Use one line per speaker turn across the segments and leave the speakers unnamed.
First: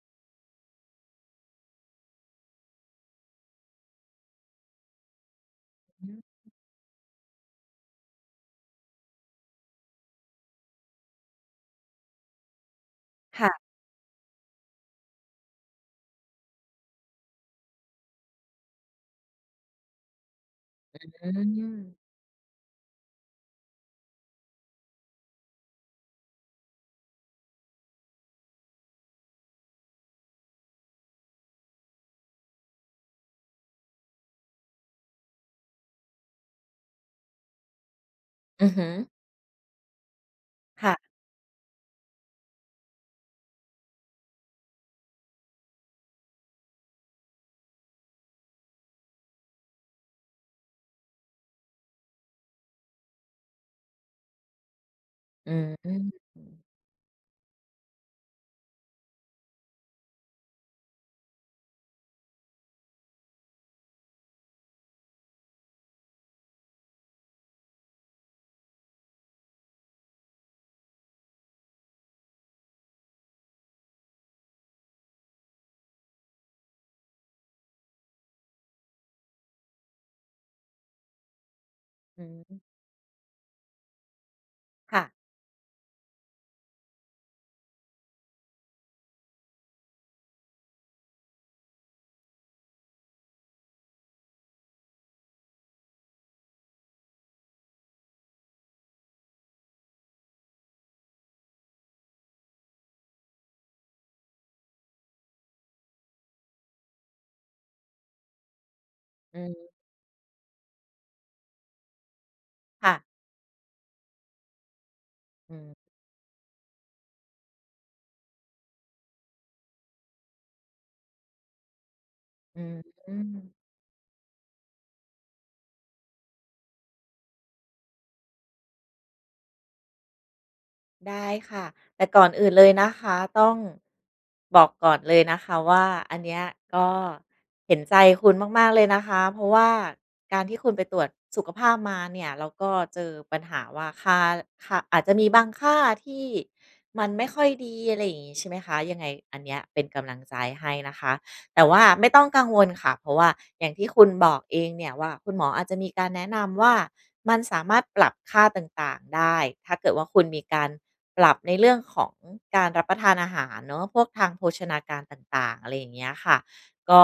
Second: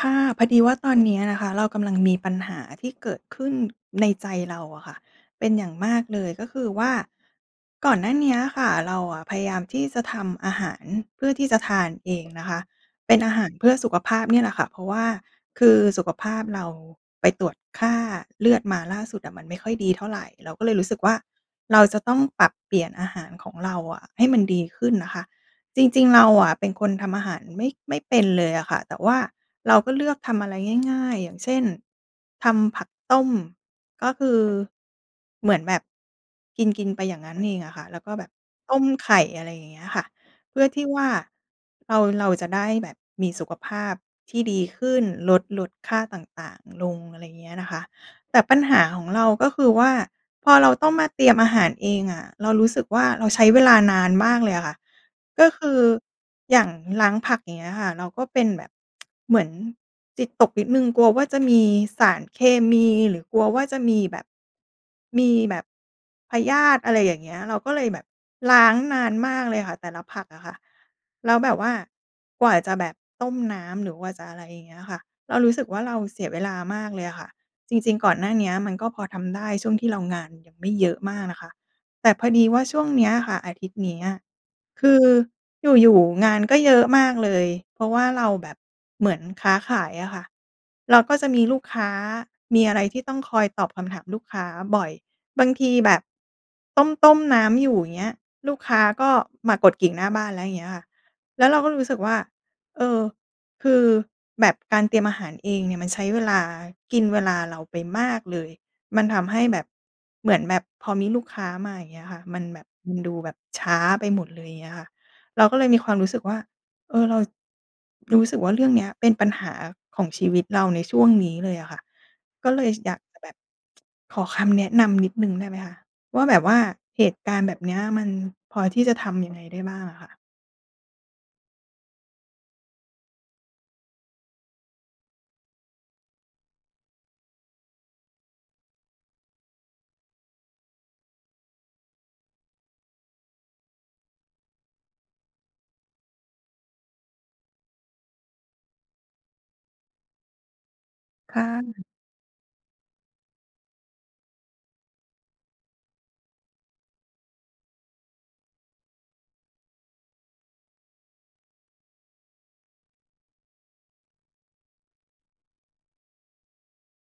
ค่ะ พอดีว่าตอนเนี้ยนะคะ เรากำลังมีปัญหาที่เกิดขึ้นในใจเราอะค่ะ เป็นอย่างมาก
อือ
เลย ก็คือว่า ก่อนหน้าเนี้ยค่ะ เราอะพยายามที่จะทำอาหารเพื่อที่จะทานเองนะคะ เป็นอาห
ค
า
่
ร
ะ
เพื่อสุขภาพเนี่ยแหละค่ะ เพราะว่าคือสุขภาพเราไปตรวจค่าเลือดมาล่าสุดอะมันไม่ค่อยดีเท่าไร เราก็เลยรู้สึกว่า
อื
เราจ
ม
ะต้องปรับเปลี่ยนอาหารของเราอะให้มันดีขึ้นนะคะ จริง ๆ เราอะเป็นคนทำอาหารไม่ ไม่เป็นเลยอะค่ะ แต่ว่าเราก็เลือกทำอะไรง่าย ๆ อย่างเช่น ทำผักต้ม ก็คือ เหมือนแบบ กิน ๆ ไปอย่างงั้นเองอะค่ะ แล้วก็แบบ
อือ
ต้
ฮ
ม
ึ
ไข่ อะไรอย่างเงี้ยค่ะ เพื่อที
ค
่
่ะ
ว่า เรา เราจะได้แบบมีสุขภาพที่ดีขึ้น ลด ลดค่าต่าง ๆ ลง อะไรอย่างเงี้ยนะคะ แต่ปัญหาของเราก็คือว่า พอเราต้องมาเตรียมอาหารเองอะ เรารู้สึกว่า เราใช้เวลานานมากเลยอะค่ะ ก็
อื
ค
อ
ือ
อื
อย่
ม
างล้างผัก อย่างเงี้ยค่ะ เราก็เป็นแบบ เหมือนจิตตกนิดหนึ่ง กลัวว่าจะมีสารเคมี หรือกลัวว่าจะมีแบบ มีแบบ พยาธิ อะไรอย่างเงี้ย เราก็เลยแบบล้างนานมากเลยค่ะ แต่ละผักอะค่ะ แล้วแบบว่ากว่าจะแบบต้มน้ำ หรือว่าจะอะไรอย่างเงี้ยค่ะ เรารู้สึกว่า เราเสียเวลามากเลยอะค่ะ จริง ๆ ก่อนหน้าเนี้ยมันก็พอทำได้ ช่วงที่เรางานยังไม่เยอะมากนะคะ แต่
อ
พ
ื
อ
อ
ดี
ฮึ
ว่าช่วงเนี้ยอะค่ะ อาทิตย์เนี้ย คื
ค่
อ
ะ
อยู่ ๆ งานก็เยอะมากเลย เพราะว่าเราแบบเหมือนค้าขายอะค่ะ เราก็จะมีลูกค้า มีอะไรที่ต้องคอยตอบคำถามลูกค้าบ่อย บางทีแบบต้ม ๆ น้ำอยู่ อย่างเงี้ย ลูกค้าก็มากดกริ่งหน้าบ้านแล้ว อย่างเงี้ยค่ะ แล้วเราก็รู้สึกว่า เออ คือ แบบการเตรียมอาหารเองเนี่ยมันใช้เวลา กินเวลาเราไปมากเลย มันทำให
อื
้แบ
ม
บ เหมือนแบบพอมีลูกค้ามา อย่างเงี้ยค่ะ มันแบบ
ค
ม
่
ัน
ะ
ดูแบบช้าไปหมดเลย อย่างเงี้ยค่ะ เรา
อ
ก
ื
็เลย
ม
มีความรู้สึกว่า เออ เรา รู้สึกว่า เรื่องเนี้ยเป็นปัญหาของชีวิตเราในช่วงนี้เลยอะค่ะ ก็
อ
เล
ื
ย
อ
ช อยาก
อื
จะแบบ
ม
ขอคำแนะนำนิดหนึ่งได้ไหมคะว่า แบบว่าเหตุการณ์แบบเนี้ย มันพอที่จะทำยังไงได้บ้างอะค่ะ?
ได้ค่ะ แต่ก่อนอื่นเลยนะคะ ต้อง บอกก่อนเลยนะคะว่า อันเนี้ยก็เห็นใจคุณมาก ๆ เลยนะคะ เพราะว่าการที่คุณไปตรวจสุขภาพมาเนี่ย แล้วก็เจอปัญหาว่า ค่า ค่า อาจจะมีบางค่าที่มันไม่ค่อยดี อะไรอย่างงี้ใช่ไหมคะ ยังไงอันเนี้ยเป็นกำลังใจให้นะคะ
ค่
แต่ว่า
ะ
ไม่ต้องกังวลค่ะ เพราะว่าอย่างที่คุณบอกเองเนี่ยว่า คุณหมออาจจะมีการแนะนำว่า "มันสามารถปรับค่าต่าง ๆ ได้ ถ้าเกิดว่าคุณมีการปรับในเรื่องของการรับประทานอาหารเนาะ พวกทางโภชนาการต่าง ๆ" อะไรอย่างเงี้ยค่ะ ก็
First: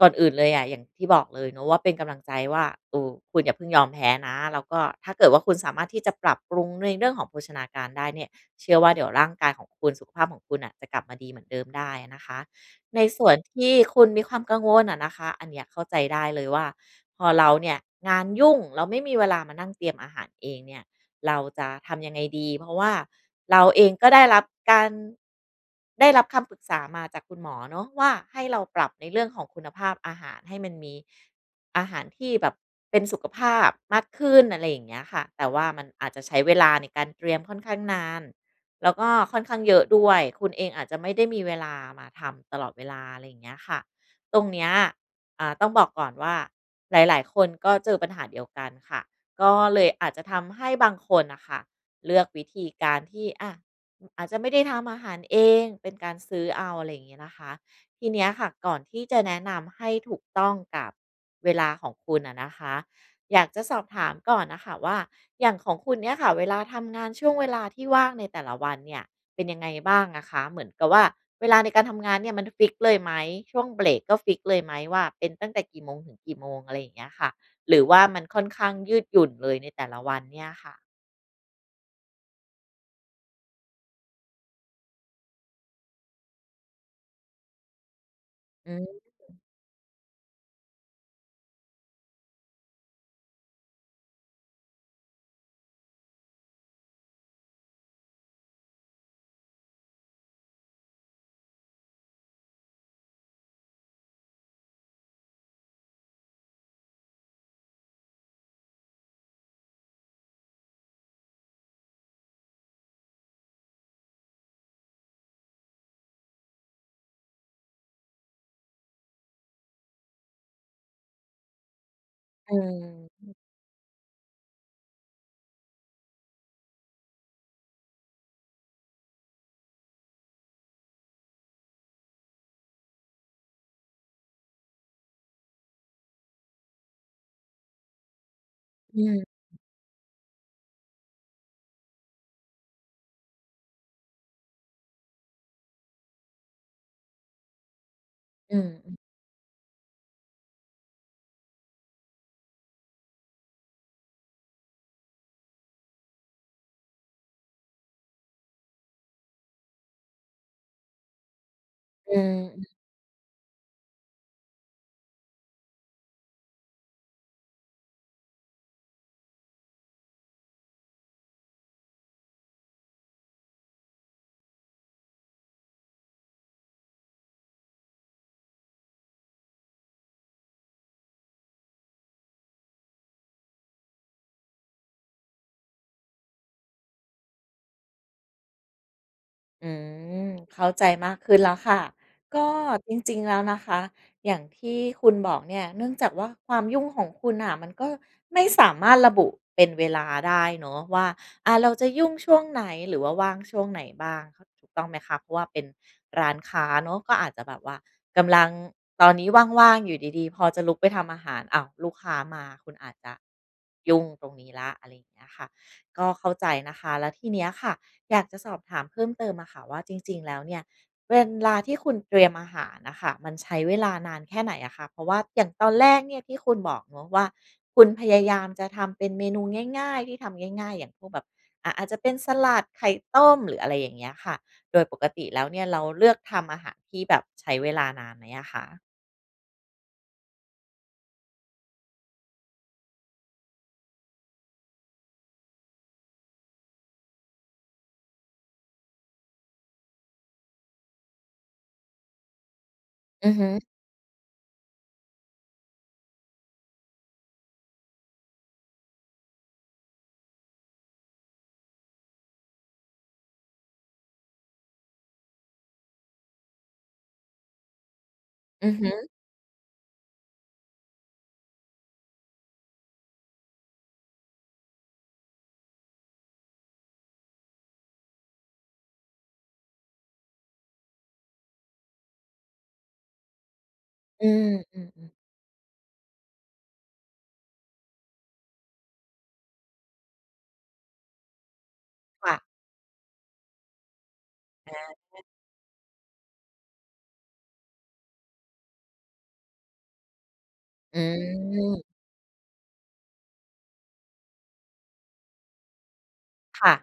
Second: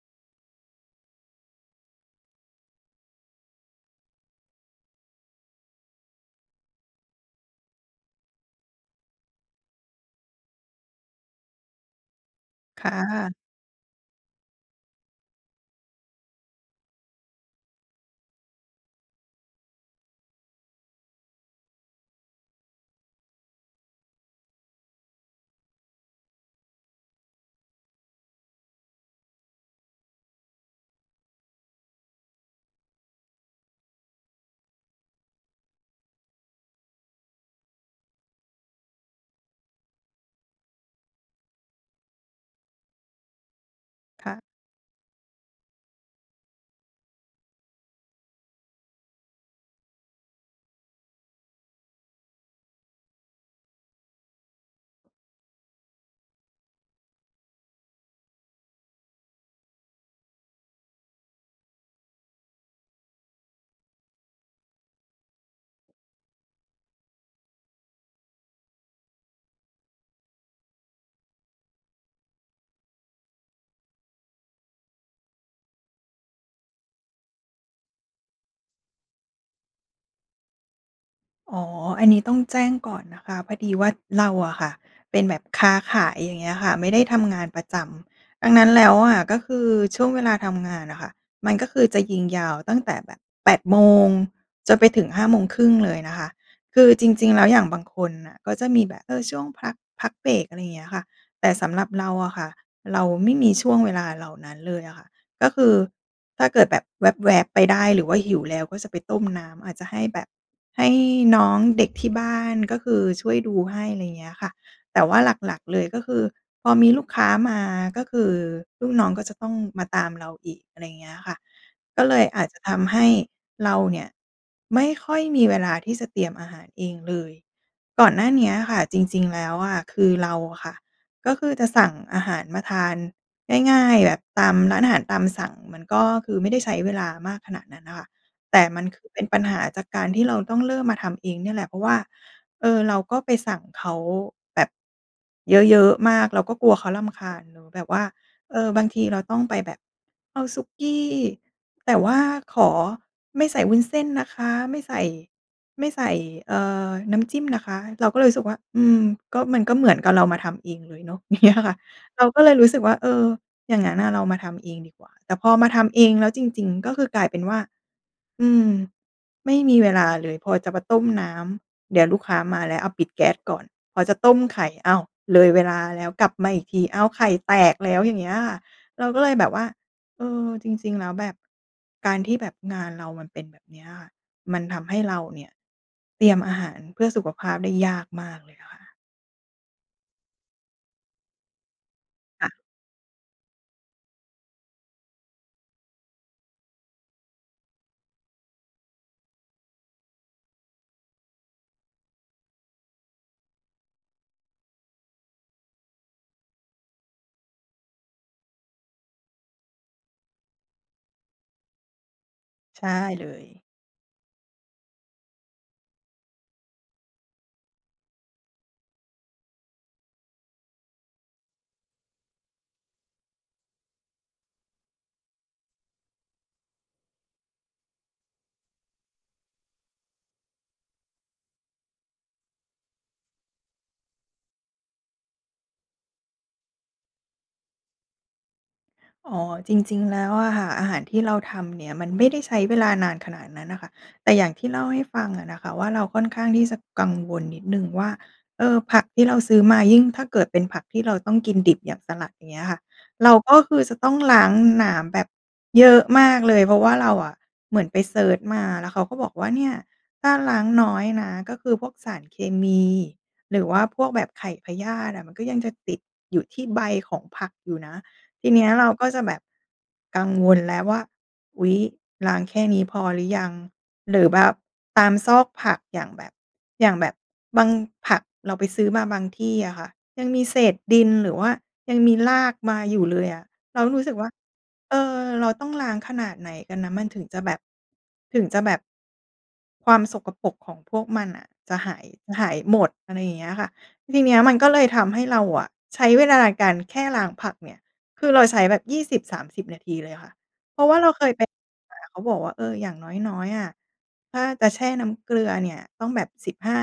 ก่อนอื่นเลยอะ อย่างที่บอกเลยเนาะ ว่าเป็นกำลังใจว่า เออ คุณอย่าเพิ่งยอมแพ้นะ แล้วก็ถ้าเกิดว่าคุณสามารถที่จะปรับปรุงในเรื่องของโภชนาการได้เนี่ย เชื่อว่าเดี๋ยวร่างกายของคุณ สุขภาพของคุณน่ะ จะกลับมาดีเหมือนเดิมได้อะนะคะ
ค่
ในส่ว
ะ
นที่คุณมีความกังวลอะนะคะ อันเนี้ยเข้าใจได้เลยว่าพอเราเนี่ยงานยุ่ง แล้วไม่มีเวลามานั่งเตรียมอาหารเองเนี่ย เราจะทำยังไงดี? เพราะว่าเราเองก็ได้รับการ ได้รับคำปรึกษามาจากคุณหมอเนาะว่า ให้เราปรับในเรื่องของคุณภาพอาหารให้มันมี อาหารที่แบบเป็นสุขภาพมากขึ้น อะไรอย่างเงี้ยค่ะ แต่ว่ามันอาจจะใช้เวลาในการเตรียมค่อนข้างนาน แล้วก็ค่อนข้างเยอะด้วย คุณเองอาจจะไม่ได้มีเวลามาทำตลอดเวลา อะไรอย่างเงี้ยค่ะ
ค่
ต
ะ
รงเนี้ย อ่า ต้องบอกก่อนว่าหลาย ๆ คนก็เจอปัญหาเดียวกันค่ะ ก็เลยอาจจะทำให้บางคนน่ะค่ะ เลือกวิธีการที่ อา อาจจะไม่ได้ทำอาหารเอง เป็นการซื้อเอา อะไรอย่างงี้นะคะ ทีเนี้ยค่ะ ก่อนที่จะแนะนำให้ถูกต้องกับเวลาของคุณอะนะคะ อยากจะสอบถามก่อนน่ะค่ะว่า อย่างของคุณเนี่ยค่ะ เวลาทำงาน ช่วงเวลาที่ว่างในแต่ละวันเนี่ยเป็นยังไงบ้างอะคะ? เหมือนกับว่าเวลาในการทำงานเนี่ยมันฟิกซ์เลยไหม? ช่วงเบรกก็ฟิกซ์เลยไหมว่าเป็นตั้งแต่กี่โมงถึงกี่โมง? อะไรอย่างเงี้ยค่ะ หรือว่ามันค่อนข้างยืดหยุ่นเลยในแต่ละวันเนี่ยค่ะ?
อ๋อ อันนี้ต้องแจ้งก่อนนะคะ พอดีว่าเราอะค่ะเป็นแบบค้าขาย อย่างเงี้ยค่ะ ไม่ได้ทำงานประจำ ดังนั้
อื
นแล้ว
ม
อะก็คือช่วงเวลาทำงานน่ะค่ะ มันก็คือจะยิงยาวตั้งแต่แบบ 8 โมง จนไปถึง 5 โมงครึ่งเลยนะคะ คือจริง ๆ แล้ว อย่างบางคนน่ะก็จะมีแบะ เออ ช่วงพัก พักเบรก อะไรเงี้ยค่ะ แต่สำหรับเราอะค่ะ เราไม่มีช่วงเวลาเหล่านั้นเลยอะค่ะ ก็คือถ้าเกิดแบบแว็บ ๆ ไปได้หรือว่าหิวแล้ว ก็จะไปต้มน้ำ อาจจะให้แบบ ให้น้องเด็กที่บ้าน ก็คือช่วยดูให้ อะไรเงี้ยค่ะ แต่ว่าหลัก ๆ เลยก็คือ พอมีลูกค้ามา ก็คือลูกน้องก็จะต้องมาตามเราอีก อะไรเงี้ยค่ะ ก็เลยอาจ
อื
จะ
อ
ทำให้
ฮึ
เราเนี่ยไม่ค่อยมีเวลาที่จะเตรียมอาหารเองเลย ก่อนหน้าเนี้ยค่ะจริง ๆ แล้วอะ คือเราอะค่ะ ก็คือจะสั่งอาหารมาทานง่าย ๆ แบบตามร้านอาหารตามสั่ง มันก็คือไม่ได้ใช้เวลามากขนาดนั้นน่ะค่ะ แต่มันค
อ
ือเป
ื
็
ม
นปัญหาจากการที่เราต้องเริ่มมาทำเองเนี่ยแหละ เพราะว่า เอ่อ เราก็ไปสั่งเขาแบบเยอะ ๆ มาก เราก็กลัวเขารำคาญ หรือแบบว่า เ
อ
อ
ื
อ บางท
ม
ีเราต้องไปแบบ "เอาสุกี้ แต่ว่าขอไม่ใส่วุ้นเส้นนะคะ ไม่ใส่ ไม่ใส่ เอ่อ น้ำจิ้มนะคะ" เราก็เลยรู้สึกว่า อืม ก็มัน ก็เหมือนกับเรามาทำเองเลยเนาะ อย่างเงี้ยอะค่ะ
อื
เรา
อ
ก็เลย
ฮึ
รู้สึกว่า เออ อย่างงั้นน่ะเรามาทำเองดีกว่า แต่พอมาทำเองแล้วจริง ๆ ก็คือกลายเป็นว่า อืม ไม่มีเวลาเลย พอจะมาต้มน้ำเดี๋ยวลูกค้ามาแล้ว อา ปิดแก๊สก่อน พอจะต้มไข่ อ้าว! เลยเวลาแล้ว กลับมาอีกที อ้าว! ไข่แตกแล้วอย่างเงี้ยค่ะ เราก็เลยแบบว่า เออ จริง ๆ แล้วแบบ การที่แบบงานเรามันเป็นแบบเนี้ยค่ะ มันทำให้เราเนี่ยเตรียมอาหารเพื่อสุขภาพได้ยากมากเลยอะค่ะ
อืม เข้าใจมากขึ้นแล้วค่ะ ก
ค่
็
ะ
จริง ๆ แล้วนะคะ อย่างที่คุณบอกเนี่ย เนื่องจากว่าความยุ่งของคุณน่ะ มันก็ไม่สามารถระบุเป็นเวลาได้เนาะว่า อา เราจะยุ่งช่วงไหน หรือว่าว่างช่วงไหนบ้าง [unintelligible] ถูกต้องไหมคะ? เพราะว่าเป็นร้านค้าเนาะ ก็อาจจะแบบว่ากำลัง ตอนนี้ว่าง ๆ อยู่ดี ๆ พอจะลุกไปทำอาหาร อ้าว! ลูกค้ามา คุณ
ใช
อ
่
าจจะ
เลย
ยุ่งตรงนี้แล้ว อะไรอย่างเงี้ยค่ะ ก็เข้าใจนะคะ แล้วทีเนี้ยค่ะ อยากจะสอบถามเพิ่มเติมอะค่ะ ว่าจริง ๆ แล้วเนี่ย เวลา ที่คุณเตรียมอาหารน่ะค่ะ มันใช้เวลานานแค่ไหนอะคะ? เพราะว่า อย่างตอนแรกเนี่ย ที่คุณบอกเนาะว่า คุณพยายามจะทำเป็นเมนูง่าย ๆ ที่ทำง่าย ๆ อย่างพวกแบบ อะ อาจจะเป็นสลัด ไข่ต้ม หรืออะไรอย่างเงี้ยค่ะ โดยปกติแล้วเนี่ย เราเลือกทำอาหารที่แบบใช้เวลานานไหมอะคะ?
อ๋อ จริง ๆ แล้วอะค่ะ อาหารที่เราทำเนี่ย มันไม่ได้ใช้เวลานานขนาดนั้นน่ะค่ะ แต่อย่างที่เล่าให้ฟังอะนะคะ ว่าเราค่อนข้างที่จะกังวลนิดหนึ่งว่า เออ ผักที่เราซื้อมา ยิ่งถ้าเกิดเป็นผักที่เราต้องกินดิบอย่าง สลัด อย่างเงี้ยอะค่ะ เ
อ
ร
ื
า
อฮ
ก็
ึ
คือจะต้องล้างน้ำแบบเยอะมากเลย เพราะว่าเราอะเหมือนไปเซิร์ชมา แล้วเขาก็บอกว่า "เนี่ย! ถ้าล้างน้อยนะ ก็คือพวกสารเคมี หรือว่าพวกแบบไข่พยาธิอะ มันก็ยังจะติดอยู่ที่ใบของผักอยู่นะ" ทีเนี้
อ
ย
ือ
เ
ฮ
รา
ึ
ก็จะแบบกังวลแล้วว่า "อุ๊ย ล้างแค่นี้พอหรือยัง?" หรือแบบตามซอกผัก อย่างแบบ อย่างแบบบาง ผักเราไปซื้อมาบางที่อะค่ะ ยังมีเศษดินหรือว่ายังมีรากมาอยู่เลยอะ เรารู้สึกว
อื
่า
อ อื
เอ
อ ๆ
อ เราต้องล้างขนาดไหนกันนะ มันถึงจะแบบ ถึงจะแบบ ความสกปรกของพวกมันน่ะ จะหาย จ
ค
ะ
่ะ
หายหมด อะไรอย่างเงี้ยอะค่ะ ทีเนี้ย มันก็
น
เล
า
ย
น
ทำ
ข
ให
ึ้
้
น
เราอะ ใช้เวลาในการแค่ล้างผักเนี่ย คือเราใช้แบบ 20 30 นาทีเลยอะค่ะ เพราะว่
อ
าเราเคยไป
ืม
หา เขาบอกว่า "เออ อย่างน้อย ๆ อะ ถ้าจะแช่น้ำเกลือเนี่ย ต้องแบบ สิบ
ค
ห
่
้า
ะ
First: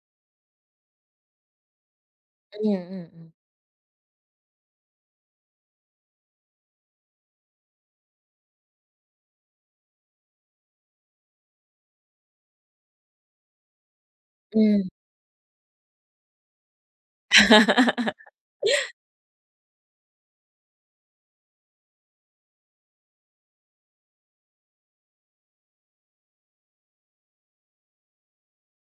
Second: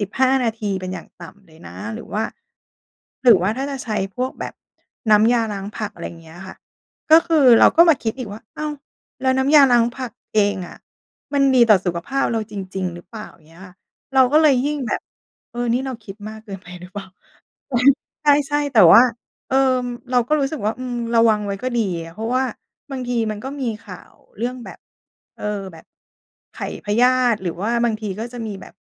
15 นาทีเป็นอย่างต่ำเลยนะ" หรือว่า
อืม อื
ห
อ
รื
ๆ
อว่าถ้าจะใช้พวกแบบน้ำยาล้างผัก อะไรอย่างเงี้ยอะค่ะ ก็คือเราก็มาคิดอีกว่า "อ้าว! แล้วน้ำยาล้างผักเองอะ มันดีต่อสุขภาพเราจริง ๆ หรือเปล่า?" เงี้ยอะค่ะ เราก็เลย
อ
ยิ่งแ
ืม
บบ "เออ นี่เราคิดมาก เกินไปหรือเปล่า" ใช่ ๆ แต่ว่า เอ่อ เราก็รู้สึกว่า อืม ระวังไว้ก็ดีอะ เพราะว่าบางทีมันก็มีข่าวเรื่องแบบ เออ แบบไข่พยาธิ หรือว่าบางทีก็จะมีแบบ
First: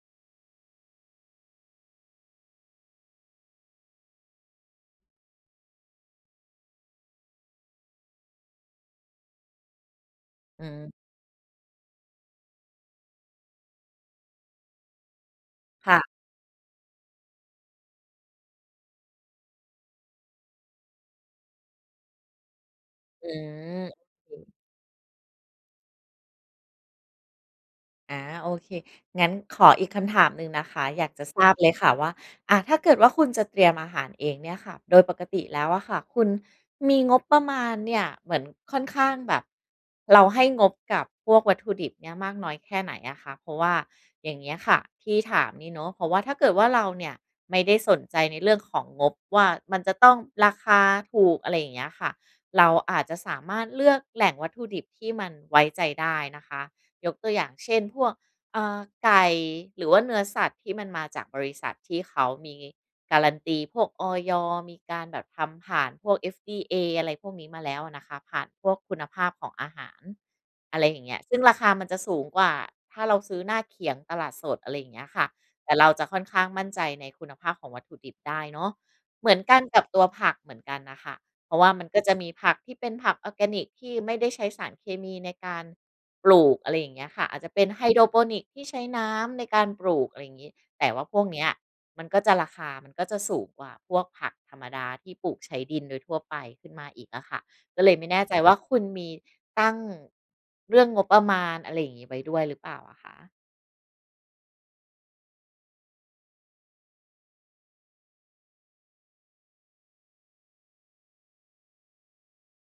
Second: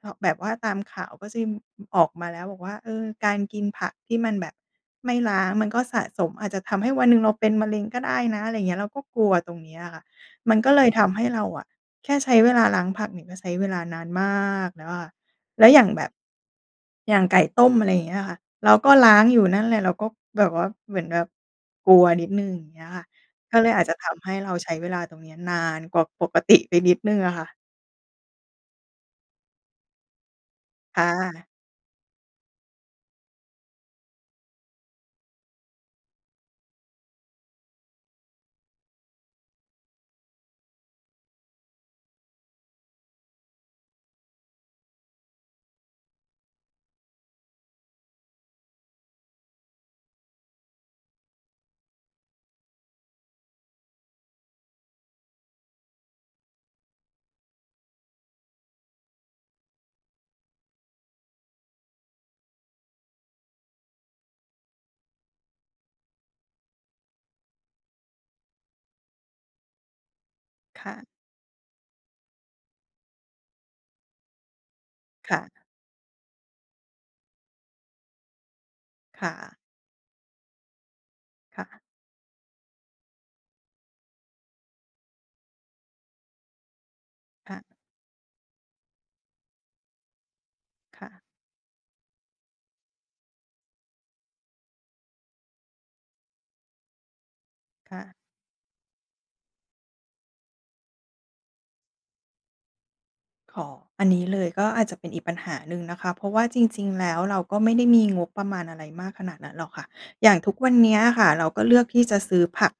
เหาะ แบบว่าตามข่าวก็จะมี ออกมา แล้วบอกว่า "เออ การกินผักที่มันแบบไม่ล้างมันก็สะสม อาจจะทำให้วันหนึ่งเราเป็นมะเร็งก็ได้นะ" อะไรเงี้ย เราก็กลัวตรงเนี้ยอะค่ะ มัน
อ
ก็เลย
ืม
ทำให้เราอะ แค่ใช้เวลาล้างผักเนี่ย ก็ใช้เวลานานมากแล้วอะค่ะ แล้วอย่าง
ค่
แบ
ะ
บ อย่างไก่ต้ม อะไรอย่างเงี้ยอะค่ะ เราก็ล้างอยู่นั่นแหละ เราก็แบบว่า เหมือนแบบกลัวนิดหนึ่ง อย่างเงี้ยค่ะ
อื
ก็เลยอา
ม
จจะ
โ
ท
อ
ำให
เ
้เรา
ค
ใช้เวลาตรงเนี้ย นานกว่าปก ติ ไปนิดหนึ่งอ่ะค่ะ
อา โอเค งั้นขออีกคำถามหนึ่งนะคะ
ค
อ
่
ยากจะท
ะ
ราบเลยค่ะว่า อะ ถ้าเกิดว่าคุณจะเตรียมอาหารเองเนี่ยค่ะ โดยปกติแล้วอะค่ะ คุณมีงบประมาณเนี่ย เหมือนค่อนข้างแบบ เราให้งบกับพวกวัตถุดิบเนี่ยมากน้อยแค่ไหนอะคะ? เพราะว่าอย่างเงี้ยค่ะ ที่ถามนี่เนาะ เพราะว่าถ้าเกิดว่าเราเนี่ยไม่ได้สนใจในเรื่องของงบว่า มันจะต้องราคาถูก อะไรอย่างเงี้ยค่ะ เราอาจจะสามารถเลือกแหล่งวัตถุดิบที่มันไว้ใจได้นะคะ ยกตัวอย่างเช่น พวก อ่า ไก่ หรือว่าเนื้อสัตว์ที่มันมาจากบริษัทที่เขามี guarantee พวก อย. มีการแบบทำผ่านพวก FDA อะไรพวกนี้มาแล้วอะนะคะ ผ่านพวกคุณภาพของอาหาร อะไ
ค
ร
่
อย่
ะ
างเงี้ย ซึ่งราคามันจะสูงกว่าถ้าเราซื้อหน้าเขียงตลาดสด อะไรอย่างเงี้ยค่ะ
ค่ะ
แต่เราจะค่อนข้างมั่นใจในคุณภาพของวัตถุดิบได้เนาะ
ค
เห
่
มือน
ะ
กันกับตัวผักเหมือนกันน่ะค่ะ เพรา
ค
ะ
่
ว่า
ะ
มันก็จะมีผักที่เป็นผักออร์แกนิก ที่ไม่ได้ใช้สารเคมีในการปลูก อะไรอย่างเงี้ยค่ะ อาจจ
ค
ะ
่
เป
ะ
็น ไฮโดรพอนิกส์ที่ใช้น้ำในการปลูก อะไรอย่างงี้ แต่ว
ค
่า
่ะ
พวกเนี้ย มันก็จะราคามันก็จะสูงกว่าพวกผักธรรมดา ที่ปลูกใช้ดินโดยทั่วไปขึ้นมาอีกอะค่ะ ก็เล
ค
ย
่
ไม่
ะ
แน่ใจว่า คุณมีตั้ง เรื่องงบประมาณอะไรอย่างงี้ไว้ด้วยหรือเปล่าอะคะ?
อ๋อ อันนี้เลยก็อาจจะเป็นอีกปัญหาหนึ่งนะคะ เพราะว่าจริง ๆ แล้ว เราก็ไม่ได้มี งบประมาณอะไรมากขนาดนั้นหรอกค่ะ อย่างทุกวันเนี้ยค่ะ เราก็เลือกที่จะซื้อผัก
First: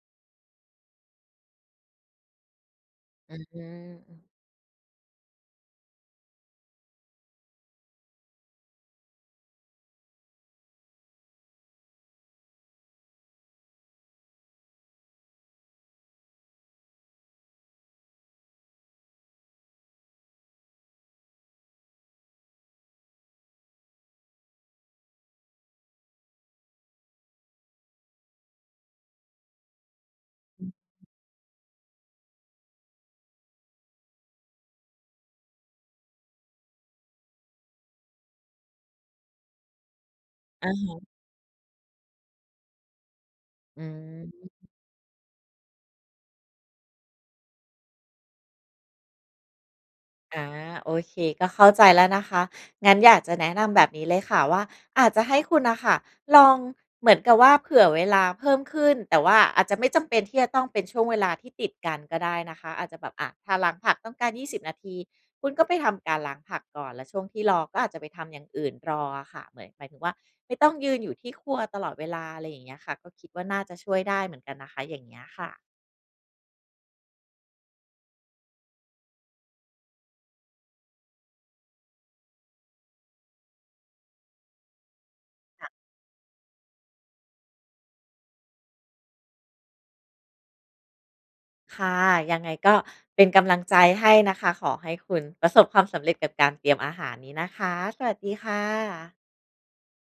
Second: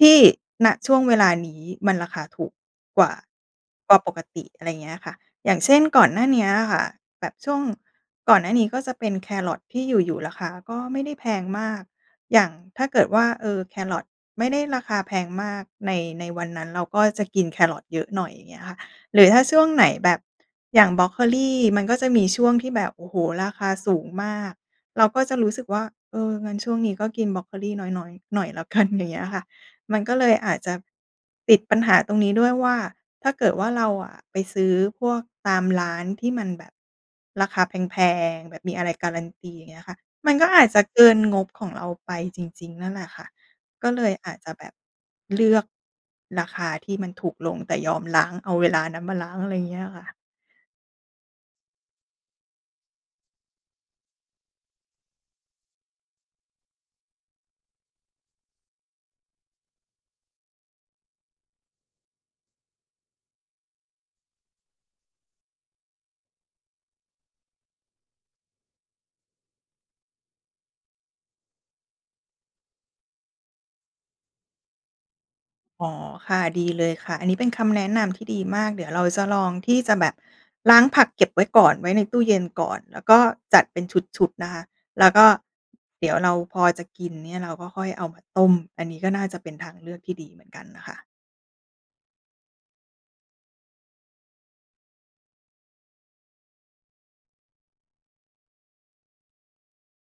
ที่ ณ ช่วงเวลานี้มันราคาถูกกว่า
อือฮ
กว่าป
ึ
กติ อะไรเงี้ยค่ะ อย่างเช่นก่อนหน้าเนี้ยอะค่ะ แบบช่วงก่อนหน้านี้ก็จะเป็นแคร์รอตที่อยู่ ๆ ราคาก็ไม่ได้แพงมาก อย่างถ้าเกิดว่า เอ่อ แคร์รอตไม่ได้ราคาแพงมากใน ในวันนั้น เราก็จะกินแคร์รอตเยอะหน่อย อย่างเงี้ยค่ะ หรือถ้าช่วงไหนแบบอย่างบรอกโคลีมันก็จะมีช่วงที่แบบ โอ้โฮ ราคาสูงมาก เราก็จะรู้สึกว่า เออ งั้นช่วงนี้ก็กินบรอกโคลีน้อย ๆ หน่อยแล้วกัน อย่างเงี้ยค่ะ มันก็เลยอาจ
อ
จ
ื
ะ
ม
ติดปัญหาตรงนี้ด้วยว่า ถ้าเกิดว่าเราอะไปซื้อพวกตามร้านที่มันแบบราคาแพง ๆ แบบมีอะไร guarantee อย่างเงี้ยค่ะ มันก็อา
อ
จ
ะ
จะ
ฮ
เก
ะ
ินงบของเราไปจริง ๆ นั่นแหละค่ะ
อื
ก็เลยอาจจ
ม
ะแบบเลือก ราคาที่มันถูกลง แต่ยอมล้าง เอาเวลานั้นมาล้าง อะไรอย่างเงี้ยค่ะ
อา โอเค ก็เข้าใจแล้วนะคะ งั้นอยากจะแนะนำแบบนี้เลยค่ะว่า อาจจะให้คุณน่ะค่ะ ลองเหมือนกับว่าเผื่อเวลาเพิ่มขึ้น แต่ว่าอาจจะไม่จำเป็นที่จะต้องเป็นช่วงเวลาที่ติดกันก็ได้นะคะ อาจจะแบบ อะ ถ้าล้างผักต้องการ 20 นาที คุณก็ไปทำการล้างผักก่อน แล้วช่วงที่รอก็อาจจะไปทำอย่างอื่นรออะค่ะ เหมือน หมายถึงว่า ไม่ต้องยืนอยู่ที่ครัวตลอดเวลา อะไรอย่างเงี้ยค่ะ ก็คิดว่าน่าจะช่วยได้เหมือนกันนะคะ อย่างเงี้ยค่ะ
อ๋อ ค่ะ ดีเลยค่ะ อันนี้เป็นคำแนะนำที่ดีมาก เดี๋ยวเราจะลองที่จะแบบล้างผักเก็บไว้ก่อน ไว้ในตู้เย็นก่อน แล้วก็จัดเป็นชุด ๆ นะคะ แล้วก็
ค่ะ
เดี๋ยวเราพอจะกินเนี่ย เราก็ค่อยเอามาต้ม อันนี้ก็น่าจะเป็นทางเลือกที่ดีเหมือนกันน่ะค่ะ
ค่ะ ยังไงก็เป็นกำลังใจให้นะคะ ขอให้คุณประสบความสำเร็จกับการเตรียมอาหารนี้นะคะ สวัสดีค่ะ